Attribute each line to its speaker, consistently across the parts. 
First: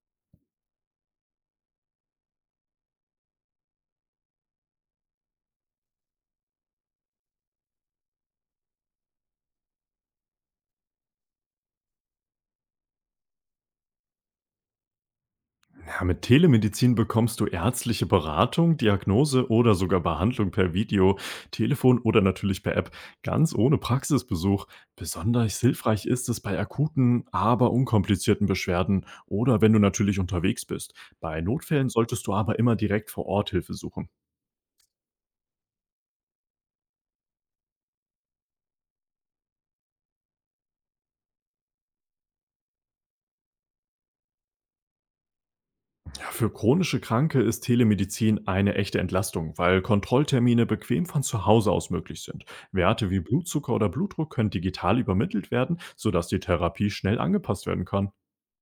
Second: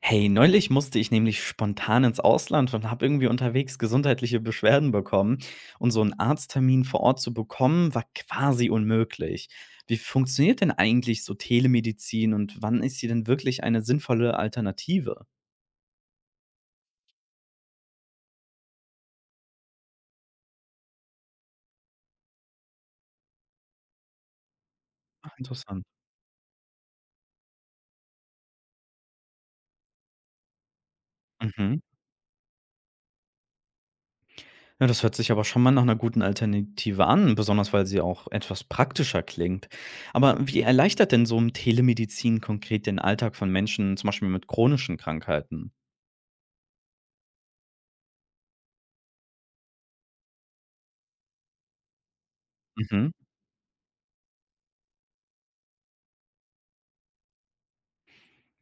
Speaker 1: Hey, neulich musste ich nämlich spontan ins Ausland und habe irgendwie unterwegs gesundheitliche Beschwerden bekommen. Und so einen Arzttermin vor Ort zu bekommen, war quasi unmöglich. Wie funktioniert denn eigentlich so Telemedizin und wann ist sie denn wirklich eine sinnvolle Alternative?
Speaker 2: Ja, mit Telemedizin bekommst du ärztliche Beratung, Diagnose oder sogar Behandlung per Video, Telefon oder natürlich per App, ganz ohne Praxisbesuch.
Speaker 1: Ach,
Speaker 2: Besonders
Speaker 1: interessant.
Speaker 2: hilfreich ist es bei akuten, aber unkomplizierten Beschwerden oder wenn du natürlich unterwegs bist. Bei
Speaker 1: Mhm.
Speaker 2: Notfällen solltest du aber immer direkt vor Ort Hilfe suchen.
Speaker 1: Ja, das hört sich aber schon mal nach einer guten Alternative an, besonders weil sie auch etwas praktischer klingt. Aber wie erleichtert denn so ein Telemedizin konkret den Alltag von Menschen, zum Beispiel mit chronischen Krankheiten?
Speaker 2: Für chronische Kranke ist Telemedizin eine echte Entlastung, weil Kontrolltermine bequem von zu Hause aus möglich sind.
Speaker 1: Mhm.
Speaker 2: Werte wie Blutzucker oder Blutdruck können digital übermittelt werden, sodass die Therapie schnell angepasst werden kann.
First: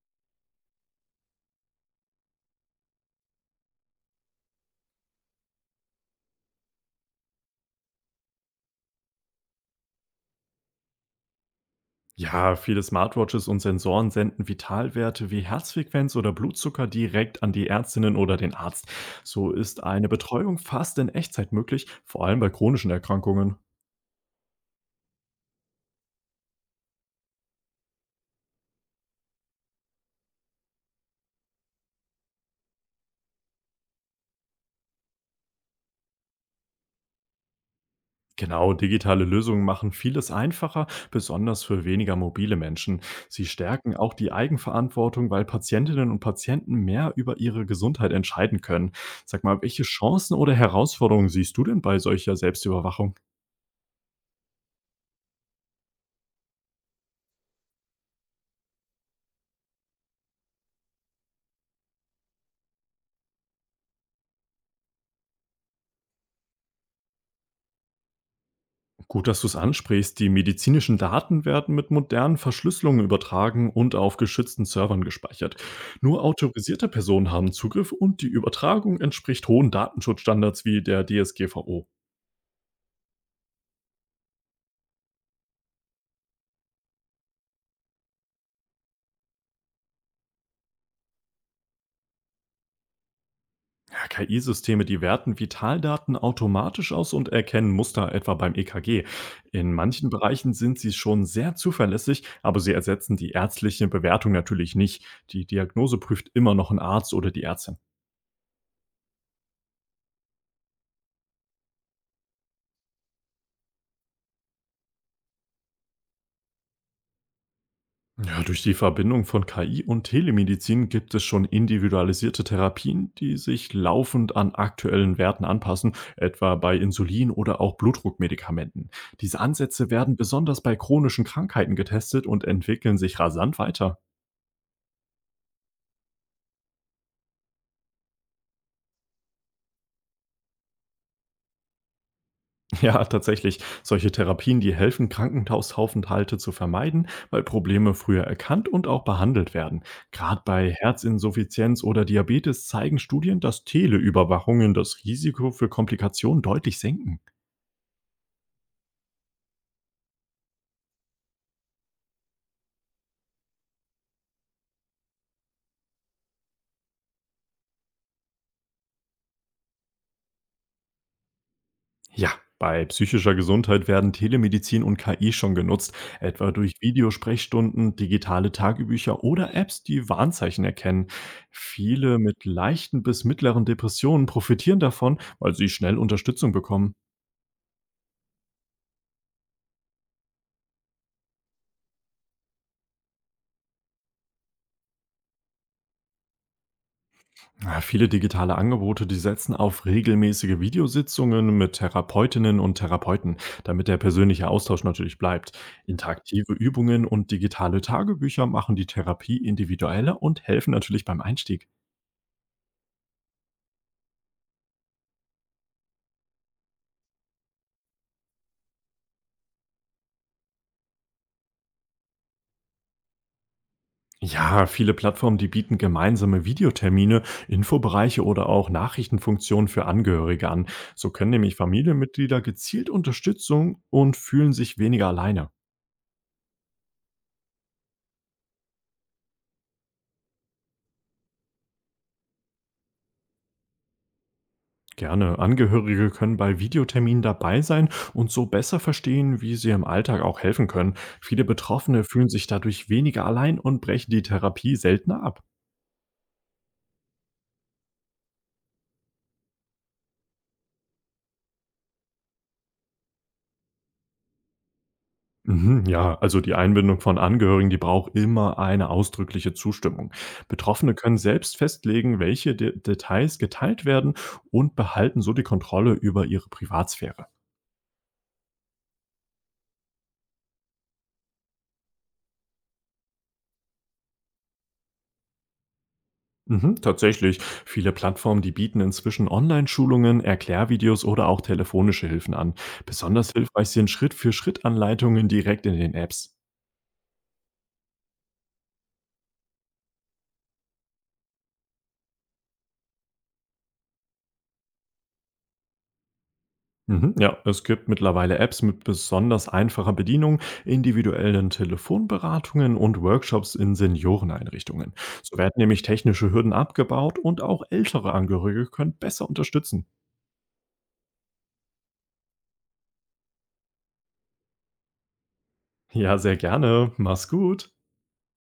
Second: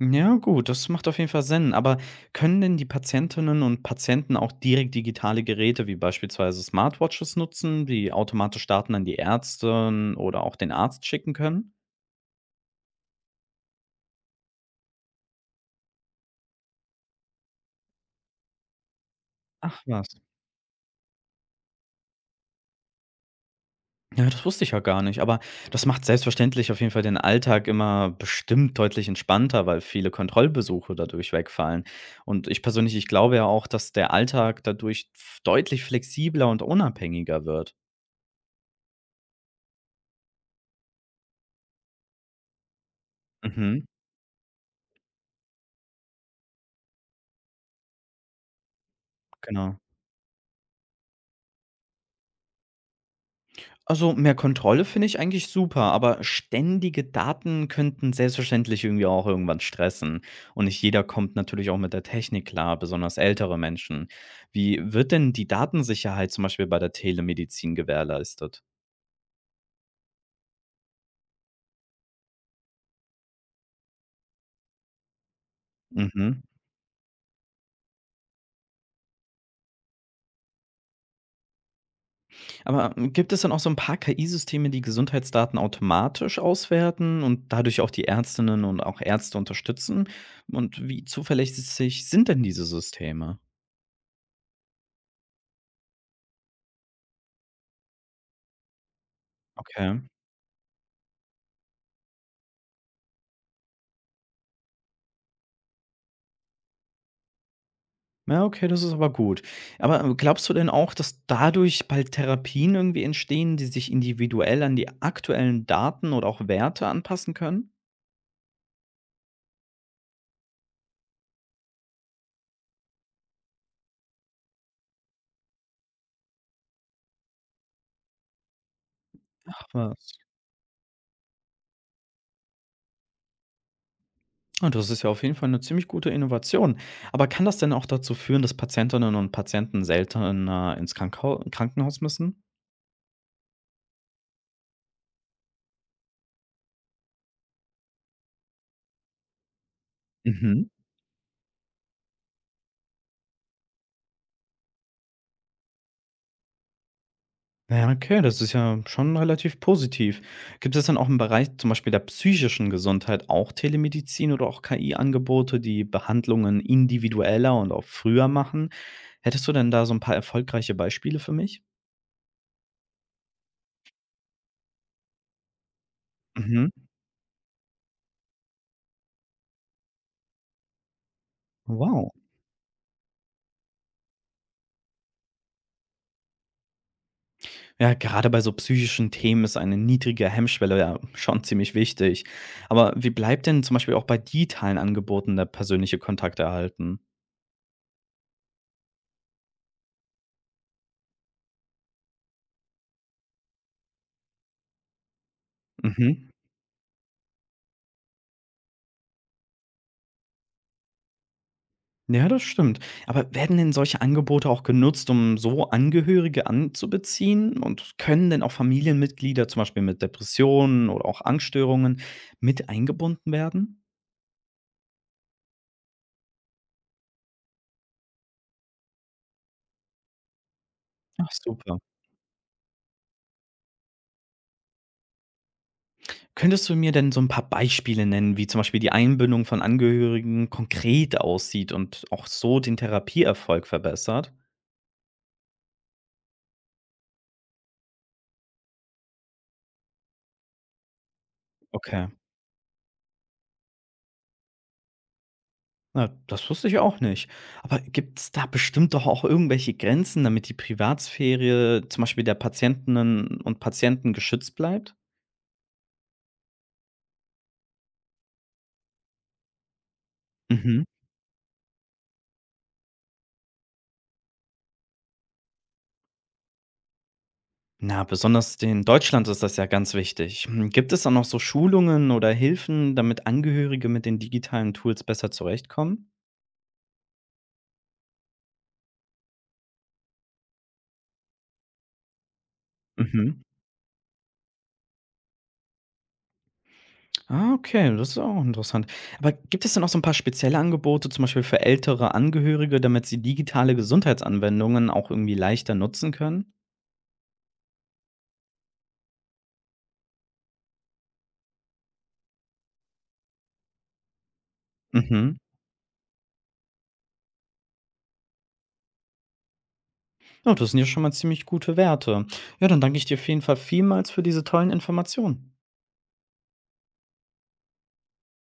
Speaker 1: Ja, gut, das macht auf jeden Fall Sinn. Aber können denn die Patientinnen und Patienten auch direkt digitale Geräte wie beispielsweise Smartwatches nutzen, die automatisch Daten an die Ärzte oder auch den Arzt schicken können?
Speaker 2: Ja, viele Smartwatches und Sensoren senden Vitalwerte wie Herzfrequenz oder Blutzucker direkt an die Ärztinnen oder den Arzt. So
Speaker 1: Ach
Speaker 2: ist eine
Speaker 1: was.
Speaker 2: Betreuung fast in Echtzeit möglich, vor allem bei chronischen Erkrankungen.
Speaker 1: Ja, das wusste ich ja gar nicht. Aber das macht selbstverständlich auf jeden Fall den Alltag immer bestimmt deutlich entspannter, weil viele Kontrollbesuche dadurch wegfallen. Und ich persönlich, ich glaube ja auch, dass der Alltag dadurch deutlich flexibler und unabhängiger wird.
Speaker 2: Genau, digitale Lösungen machen vieles einfacher, besonders für weniger mobile Menschen. Sie
Speaker 1: Mhm,
Speaker 2: stärken auch die Eigenverantwortung, weil Patientinnen und Patienten mehr über ihre Gesundheit entscheiden können. Sag mal,
Speaker 1: genau.
Speaker 2: welche Chancen oder Herausforderungen siehst du denn bei solcher Selbstüberwachung?
Speaker 1: Also, mehr Kontrolle finde ich eigentlich super, aber ständige Daten könnten selbstverständlich irgendwie auch irgendwann stressen. Und nicht jeder kommt natürlich auch mit der Technik klar, besonders ältere Menschen. Wie wird denn die Datensicherheit zum Beispiel bei der Telemedizin gewährleistet?
Speaker 2: Gut, dass du es ansprichst. Die medizinischen Daten werden mit modernen Verschlüsselungen übertragen und auf geschützten Servern gespeichert. Nur
Speaker 1: Mhm.
Speaker 2: autorisierte Personen haben Zugriff und die Übertragung entspricht hohen Datenschutzstandards wie der DSGVO.
Speaker 1: Aber gibt es dann auch so ein paar KI-Systeme, die Gesundheitsdaten automatisch auswerten und dadurch auch die Ärztinnen und auch Ärzte unterstützen? Und wie zuverlässig sind denn diese Systeme?
Speaker 2: Ja, KI-Systeme, die werten Vitaldaten automatisch aus und erkennen Muster, etwa beim EKG. In
Speaker 1: Okay.
Speaker 2: manchen Bereichen sind sie schon sehr zuverlässig, aber sie ersetzen die ärztliche Bewertung natürlich nicht. Die Diagnose prüft immer noch ein Arzt oder die Ärztin.
Speaker 1: Ja, okay, das ist aber gut. Aber, glaubst du denn auch, dass dadurch bald Therapien irgendwie entstehen, die sich individuell an die aktuellen Daten oder auch Werte anpassen können?
Speaker 2: Ja, durch die Verbindung von KI und Telemedizin gibt es schon individualisierte Therapien, die sich laufend an aktuellen Werten anpassen, etwa bei Insulin oder auch Blutdruckmedikamenten. Diese
Speaker 1: Ach
Speaker 2: Ansätze
Speaker 1: was.
Speaker 2: werden besonders bei chronischen Krankheiten getestet und entwickeln sich rasant weiter.
Speaker 1: Ah, das ist ja auf jeden Fall eine ziemlich gute Innovation. Aber kann das denn auch dazu führen, dass Patientinnen und Patienten seltener ins Krankau Krankenhaus müssen?
Speaker 2: Ja, tatsächlich. Solche Therapien, die helfen, Krankenhausaufenthalte zu vermeiden, weil Probleme früher erkannt und auch behandelt werden. Gerade
Speaker 1: Mhm.
Speaker 2: bei Herzinsuffizienz oder Diabetes zeigen Studien, dass Teleüberwachungen das Risiko für Komplikationen deutlich senken.
Speaker 1: Na ja, okay, das ist ja schon relativ positiv. Gibt es dann auch im Bereich zum Beispiel der psychischen Gesundheit auch Telemedizin oder auch KI-Angebote, die Behandlungen individueller und auch früher machen? Hättest du denn da so ein paar erfolgreiche Beispiele für mich?
Speaker 2: Ja, bei psychischer Gesundheit werden Telemedizin und KI schon genutzt, etwa
Speaker 1: Mhm.
Speaker 2: durch Videosprechstunden, digitale Tagebücher oder Apps, die Warnzeichen erkennen.
Speaker 1: Wow.
Speaker 2: Viele mit leichten bis mittleren Depressionen profitieren davon, weil sie schnell Unterstützung bekommen.
Speaker 1: Ja, gerade bei so psychischen Themen ist eine niedrige Hemmschwelle ja schon ziemlich wichtig. Aber wie bleibt denn zum Beispiel auch bei digitalen Angeboten der persönliche Kontakt erhalten?
Speaker 2: Ja, viele digitale Angebote, die setzen auf regelmäßige Videositzungen mit Therapeutinnen und Therapeuten, damit der persönliche Austausch natürlich bleibt.
Speaker 1: Mhm.
Speaker 2: Interaktive Übungen und digitale Tagebücher machen die Therapie individueller und helfen natürlich beim Einstieg.
Speaker 1: Ja, das stimmt. Aber werden denn solche Angebote auch genutzt, um so Angehörige anzubeziehen? Und können denn auch Familienmitglieder, zum Beispiel mit Depressionen oder auch Angststörungen, mit eingebunden werden?
Speaker 2: Ja, viele Plattformen, die bieten gemeinsame Videotermine, Infobereiche oder auch Nachrichtenfunktionen für Angehörige an. So
Speaker 1: Ach,
Speaker 2: können nämlich
Speaker 1: super.
Speaker 2: Familienmitglieder gezielt Unterstützung und fühlen sich weniger alleine.
Speaker 1: Könntest du mir denn so ein paar Beispiele nennen, wie zum Beispiel die Einbindung von Angehörigen konkret aussieht und auch so den Therapieerfolg verbessert?
Speaker 2: Gerne. Angehörige können bei Videoterminen dabei sein und so besser verstehen, wie sie im Alltag auch helfen können. Viele Betroffene
Speaker 1: Okay.
Speaker 2: fühlen sich dadurch weniger allein und brechen die Therapie seltener ab.
Speaker 1: Na, das wusste ich auch nicht. Aber gibt es da bestimmt doch auch irgendwelche Grenzen, damit die Privatsphäre, zum Beispiel der Patientinnen und Patienten, geschützt bleibt?
Speaker 2: Mhm, ja, also die Einbindung von Angehörigen, die braucht immer eine ausdrückliche Zustimmung.
Speaker 1: Mhm.
Speaker 2: Betroffene können selbst festlegen, welche De Details geteilt werden und behalten so die Kontrolle über ihre Privatsphäre.
Speaker 1: Na, besonders in Deutschland ist das ja ganz wichtig. Hm, gibt es da noch so Schulungen oder Hilfen, damit Angehörige mit den digitalen Tools besser zurechtkommen?
Speaker 2: Mhm, tatsächlich. Viele Plattformen, die bieten inzwischen Online-Schulungen, Erklärvideos oder auch telefonische Hilfen an. Besonders
Speaker 1: Mhm.
Speaker 2: hilfreich sind Schritt-für-Schritt-Anleitungen direkt in den Apps.
Speaker 1: Ah, okay, das ist auch interessant. Aber gibt es denn auch so ein paar spezielle Angebote, zum Beispiel für ältere Angehörige, damit sie digitale Gesundheitsanwendungen auch irgendwie leichter nutzen können?
Speaker 2: Mhm, ja, es gibt mittlerweile Apps mit besonders einfacher Bedienung, individuellen Telefonberatungen und Workshops in Senioreneinrichtungen.
Speaker 1: Mhm.
Speaker 2: So werden nämlich technische Hürden abgebaut und auch ältere Angehörige können besser unterstützen.
Speaker 1: Ja, das sind ja schon mal ziemlich gute Werte. Ja, dann danke ich dir auf jeden Fall vielmals für diese tollen Informationen.
Speaker 2: Ja, sehr gerne. Mach's gut.